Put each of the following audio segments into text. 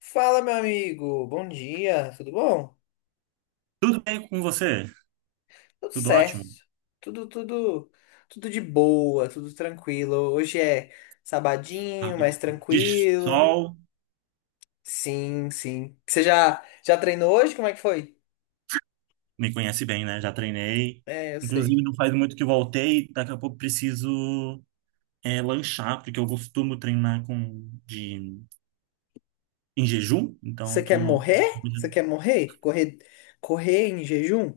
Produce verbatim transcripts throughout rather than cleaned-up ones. Fala, meu amigo. Bom dia. Tudo bom? Tudo bem com você? Tudo Tudo certo. ótimo? Tudo, tudo, tudo de boa, tudo tranquilo. Hoje é sabadinho, Rápido. mais De tranquilo. sol, Sim, sim. Você já já treinou hoje? Como é que foi? me conhece bem, né? Já treinei. É, eu Inclusive, sei. não faz muito que voltei. Daqui a pouco preciso é, lanchar, porque eu costumo treinar com, de, em jejum. Então, Você eu quer tô... morrer? Você quer morrer? Correr correr em jejum?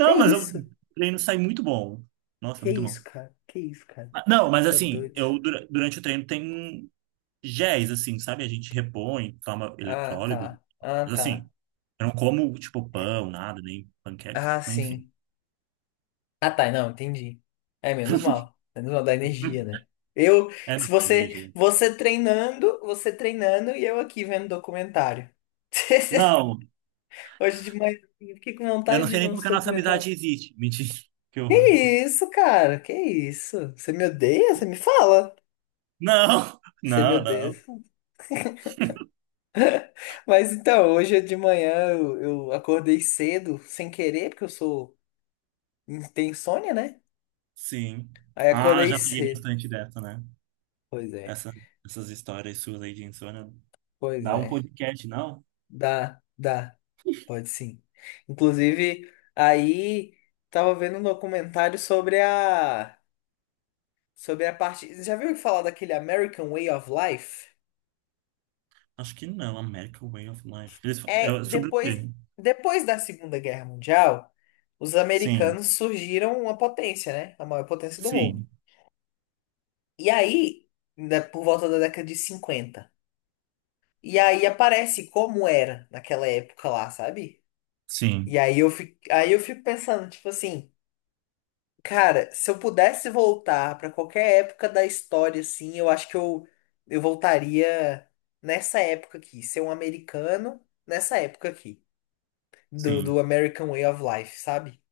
Que mas eu- isso? o treino sai muito bom. Nossa, Que muito bom. isso, cara? Que isso, cara? Ah, não, mas Tá assim, doido. eu dura- durante o treino tem géis, assim, sabe? A gente repõe, toma Ah, eletrólito. tá. Ah, Mas assim, tá. eu não como, tipo, pão, nada, nem panqueca. Ah, Mas, Enfim. sim. Ah, tá, não, entendi. É menos mal. Menos mal da energia, né? Eu, É, não, Se é você, energia. você treinando, você treinando e eu aqui vendo documentário. Não, Hoje de manhã, eu fiquei com eu vontade não de sei ver nem como uns que a nossa documentários. amizade existe. Mentira, que horror. Que isso, cara? Que isso? Você me odeia? Você me fala? Não, Você me não, odeia? não. Mas então, hoje de manhã eu, eu acordei cedo, sem querer, porque eu sou. Tem insônia, né? Sim. Aí Ah, acordei já peguei cedo. bastante dessa, né? Pois é, Essa, essas histórias suas aí de insônia. pois Dá um é. podcast, não? Dá, dá. Pode sim. Inclusive, aí tava vendo um documentário sobre a sobre a parte. Você já viu falar daquele American Way of Life? Acho que não, American Way of Life. Eles, fa- É é sobre o depois quê? depois da Segunda Guerra Mundial, os Sim, americanos surgiram uma potência, né? A maior potência do mundo. sim, E aí, ainda por volta da década de cinquenta. E aí aparece como era naquela época lá, sabe? E sim, aí eu fico, aí eu fico pensando, tipo assim, cara, se eu pudesse voltar pra qualquer época da história, assim, eu acho que eu, eu voltaria nessa época aqui, ser um americano nessa época aqui, do, sim. do American Way of Life, sabe?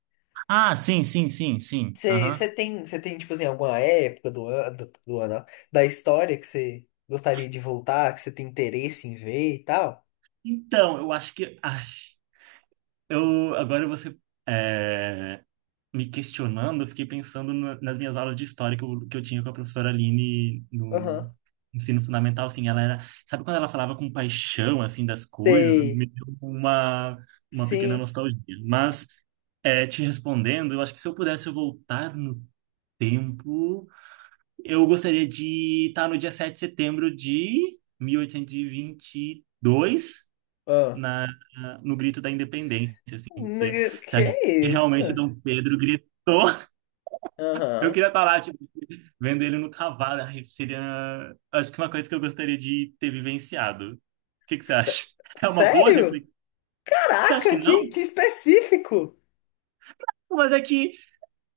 Ah, sim, sim, sim, sim. Aham. Você tem, você tem, tipo assim, alguma época do ano, do, do ano, ó, da história que você gostaria de voltar, que você tem interesse em ver e tal? Então, eu acho que. Ai, eu, agora você. Me questionando, eu fiquei pensando na- nas minhas aulas de história que eu, que eu tinha com a professora Aline Aham. no ensino fundamental, assim, ela era, sabe quando ela falava com paixão, assim, das coisas, Sei. me deu uma, uma pequena Sim. nostalgia. Mas, é, te respondendo, eu acho que se eu pudesse voltar no tempo, eu gostaria de estar no dia sete de setembro de mil oitocentos e e vinte e dois, Ah. na, no grito da independência, assim, se é, Nega- Que será é que isso? realmente Dom Pedro gritou? Eu Aham. queria estar lá, tipo, vendo ele no cavalo. Ai, seria, acho que uma coisa que eu gostaria de ter vivenciado. O que que você Sé- acha? É uma boa Sério? reflexão? Você acha que Caraca, que, não? que específico! Mas é que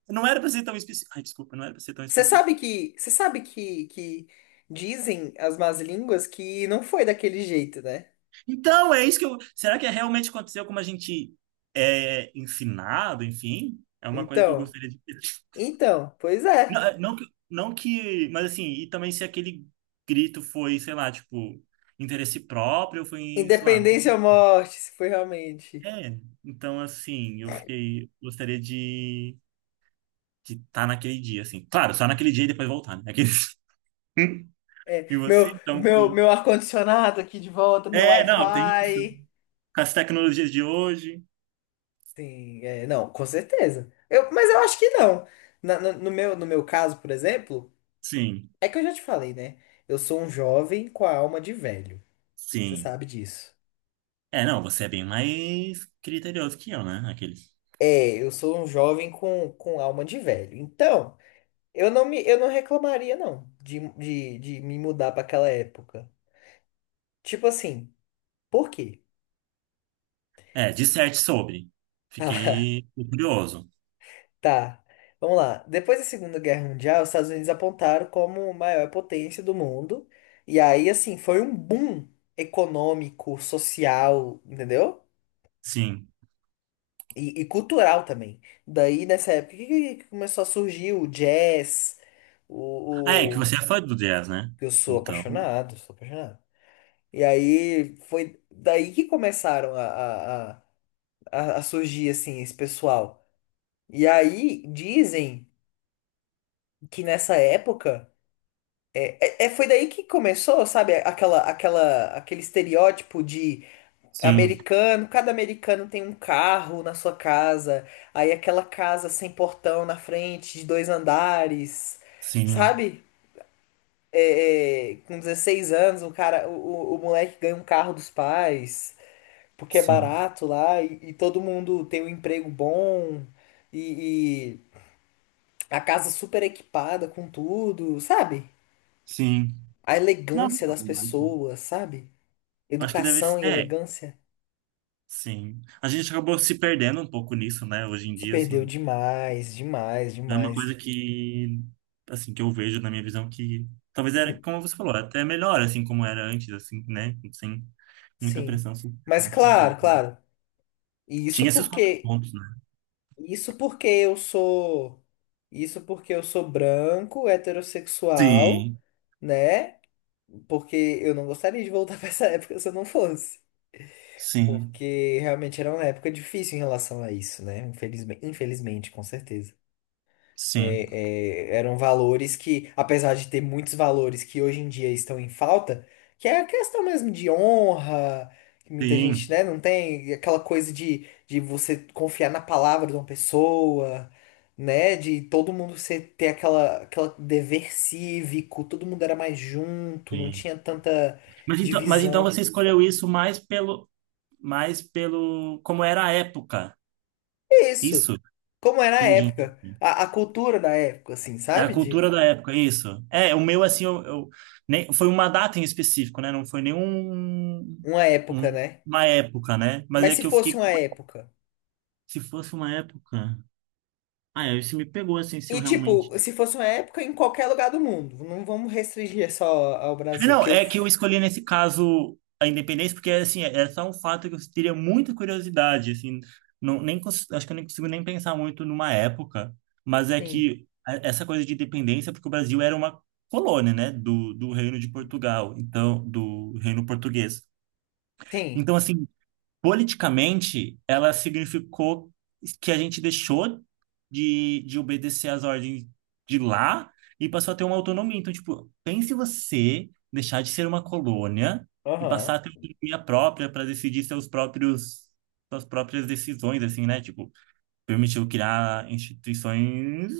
não era para ser tão específico. Ai, desculpa, não era para ser tão Você específico. sabe que, você sabe que, que dizem as más línguas que não foi daquele jeito, né? Então, é isso que eu. Será que é realmente aconteceu como a gente é ensinado, enfim? É uma coisa que eu Então, gostaria de. ter. então, pois Não, é. é, não, que- não que. Mas assim, e também se aquele grito foi, sei lá, tipo, interesse próprio, ou foi, sei lá, Independência ou morte, se foi realmente. é, então assim, eu fiquei, gostaria de de estar naquele dia, assim. Claro, só naquele dia e depois voltar, né? Aqueles... É, E você, meu, então... meu, com- meu ar-condicionado aqui de volta, meu é, não, tem isso. Wi-Fi. Com as tecnologias de hoje, Sim, é, não, com certeza. Eu, mas eu acho que não. Na- no, no meu, no meu caso, por exemplo, sim, é que eu já te falei, né? Eu sou um jovem com a alma de velho. Você sim. sabe disso. É, não, você é bem mais criterioso que eu, né? Aqueles... É, eu sou um jovem com, com alma de velho. Então, eu não me, eu não reclamaria, não, de, de, de me mudar para aquela época. Tipo assim, por quê? É, disserte sobre. Tá, Fiquei curioso, tá, vamos lá. Depois da Segunda Guerra Mundial, os Estados Unidos apontaram como a maior potência do mundo. E aí, assim, foi um boom econômico, social, entendeu? sim. E, e cultural também. Daí, nessa época, que, que- que começou a surgir o jazz, Ah, é, que o... o- você é fã do jazz, né? Eu sou Então, apaixonado, sou apaixonado. E aí foi daí que começaram a, a, a, a- a surgir assim esse pessoal. E aí dizem que nessa época é, é, é- foi daí que começou, sabe, aquela, aquela, aquele estereótipo de sim, americano, cada americano tem um carro na sua casa, aí aquela casa sem portão na frente, de dois andares, sim, sabe? É, é, com dezesseis anos, o cara, o, o o moleque ganha um carro dos pais, porque é sim, barato lá e, e todo mundo tem um emprego bom e, e a casa super equipada com tudo, sabe? sim. A Não, elegância das pessoas, sabe? acho que deve ser. Educação e é, elegância Sim. A gente acabou se perdendo um pouco nisso, né? Hoje em se dia, perdeu assim, demais, demais, é uma coisa demais. que, assim, que eu vejo na minha visão que talvez era, como você falou, até melhor, assim, como era antes, assim, né? Sem muita Sim. pressão social, Mas enfim. é uma claro, coisa- claro. E isso Tinha esses porque contrapontos, né? isso porque eu sou isso porque eu sou branco, heterossexual, Sim, né? Porque eu não gostaria de voltar pra essa época se eu não fosse. sim, Porque realmente era uma época difícil em relação a isso, né? Infelizmente, infelizmente, com certeza. sim, É, é, eram valores que, apesar de ter muitos valores que hoje em dia estão em falta, que é a questão mesmo de honra, que muita gente, sim, né, não tem aquela coisa de, de você confiar na palavra de uma pessoa, né? De todo mundo ser, ter aquela, aquela dever cívico, todo mundo era mais junto, não sim. tinha tanta Mas então, mas então divisão. você escolheu isso mais pelo, mais pelo, como era a época. É isso. Isso? Como era a Entendi. época, a, a cultura da época, assim, É a sabe? De cultura da época, isso. É, o meu, assim, eu, eu- nem, foi uma data em específico, né? Não foi nenhum uma época, um- né? uma época, né? Mas Mas é se que eu fosse fiquei, uma época. se fosse uma época. Ah, é, isso me pegou, assim, se eu E, tipo, realmente se fosse uma época em qualquer lugar do mundo, não vamos restringir só ao é, Brasil, não, que eu. é que eu F- escolhi nesse caso a independência, porque assim, é é só um fato que eu teria muita curiosidade, assim, não, nem, cons- acho que eu nem consigo nem pensar muito numa época, mas é Sim. que a- essa coisa de independência, porque o Brasil era uma colônia, né, do, do Reino de Portugal, então, do Reino Português. Sim, Então, assim, politicamente, ela significou que a gente deixou de, de obedecer às ordens de lá e passou a ter uma autonomia. Então, tipo, pense você deixar de ser uma colônia e passar aham, a ter autonomia própria para decidir seus próprios, suas próprias decisões, assim, né? Tipo, permitiu criar instituições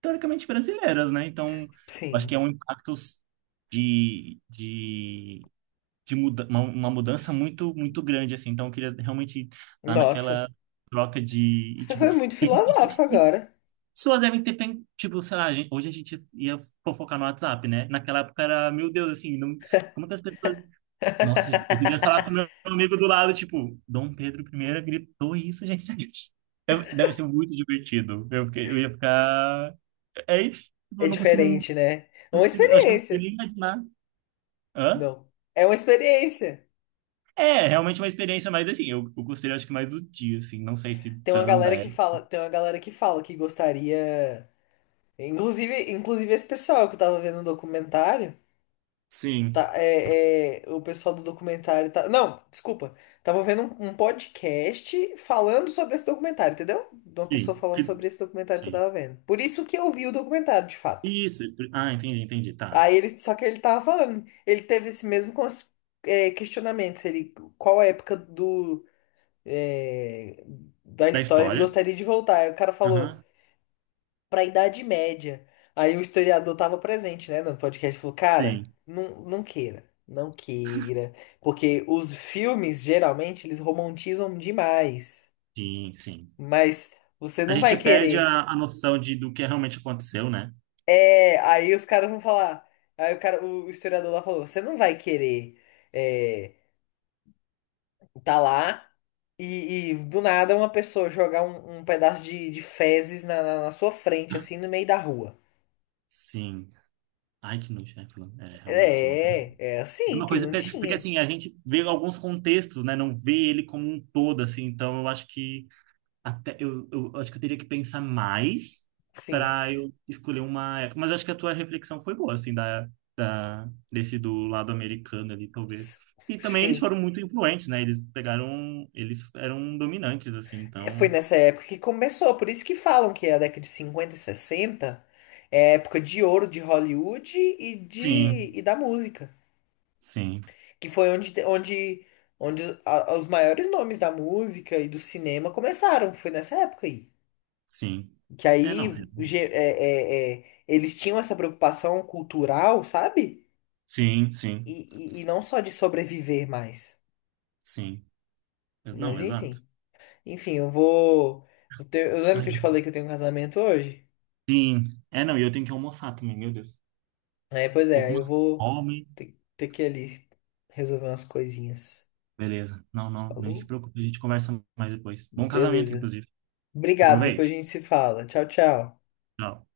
teoricamente brasileiras, né? Então, acho que sim. é um impacto de, de de muda uma, uma mudança muito muito grande assim. Então eu queria realmente estar Nossa, naquela troca de e, você tipo, o foi muito que que as pessoas filosófico que agora. pessoas devem ter pen- tipo, sei lá, a gente- hoje a gente ia fofocar no WhatsApp, né? Naquela época era, meu Deus, assim, não, como que as pessoas, nossa, eu devia falar com meu amigo do lado, tipo, Dom Pedro primeiro gritou isso, gente. Eu- Deve ser muito divertido. Eu, fiquei- eu ia ficar. É, isso, tipo, eu É não consigo. Eu diferente, né? É não uma consigo, eu acho que eu não consigo experiência. nem imaginar. Hã? Não, é uma experiência. É, realmente uma experiência mais assim. Eu, eu gostei, acho que mais do dia, assim. Não sei se Tem uma tão da galera que época. Fala, tem uma galera que fala que gostaria. Inclusive, inclusive esse pessoal que eu tava vendo no documentário, Sim, tá, é, é, o pessoal do documentário tá, não, desculpa, tava vendo um, um podcast falando sobre esse documentário, entendeu? De uma pessoa sim, falando que- sobre esse documentário que eu sim. tava vendo. Por isso que eu vi o documentário, de fato. Isso. Ah, entendi, entendi. Tá. Aí ele, só que ele tava falando, ele teve esse mesmo cons- é, questionamento, se ele, qual época do, é, da Da história ele história. gostaria de voltar. Aí o cara falou Aham. para a Idade Média. Aí o historiador estava presente, né, no podcast, e falou, cara, Sim, não, não queira, não queira, porque os filmes geralmente eles romantizam demais, sim, sim. mas você A não gente vai perde querer. a, a noção de, do que realmente aconteceu, né? É, aí os caras vão falar, aí o cara, o historiador lá falou, você não vai querer é, tá lá e, e do nada uma pessoa jogar um, um pedaço de, de fezes na, na na sua frente, assim, no meio da rua. Sim. Ai, que nojo, né? falando- É, realmente. Uma... É, é É assim uma que coisa. não pe- Porque, tinha. assim, a gente vê alguns contextos, né? Não vê ele como um todo, assim. Então, eu acho que. Até, eu, eu acho que eu teria que pensar mais Sim. para eu escolher uma época. Mas acho que a tua reflexão foi boa, assim, da, da, desse do lado americano ali, talvez. E também eles Sim, foram muito influentes, né? Eles pegaram, eles eram dominantes, assim, é, foi então. nessa época que começou, por isso que falam que é a década de cinquenta e sessenta é a época de ouro de Hollywood e, de, Sim, e da música, sim, que foi onde, te- onde, onde a- os maiores nomes da música e do cinema começaram, foi nessa época aí. sim. Que É, não. aí ge- é- é- é, eles tinham essa preocupação cultural, sabe? Sim, sim, E, e, e não só de sobreviver mais, sim. Não, mas exato. enfim. Enfim, eu vou... eu te- eu lembro que Ai, eu te falei que eu tenho um casamento hoje? sim. É, não, e eu tenho que almoçar também, meu Deus. É, pois Tô é, com aí eu uma vou fome. ter, ter que ir ali resolver umas coisinhas. Beleza. Não, não, nem se Falou? preocupe, a gente conversa mais depois. Bom casamento, Beleza. inclusive. Obrigado, depois a Aproveite. gente se fala. Tchau, tchau. Tchau.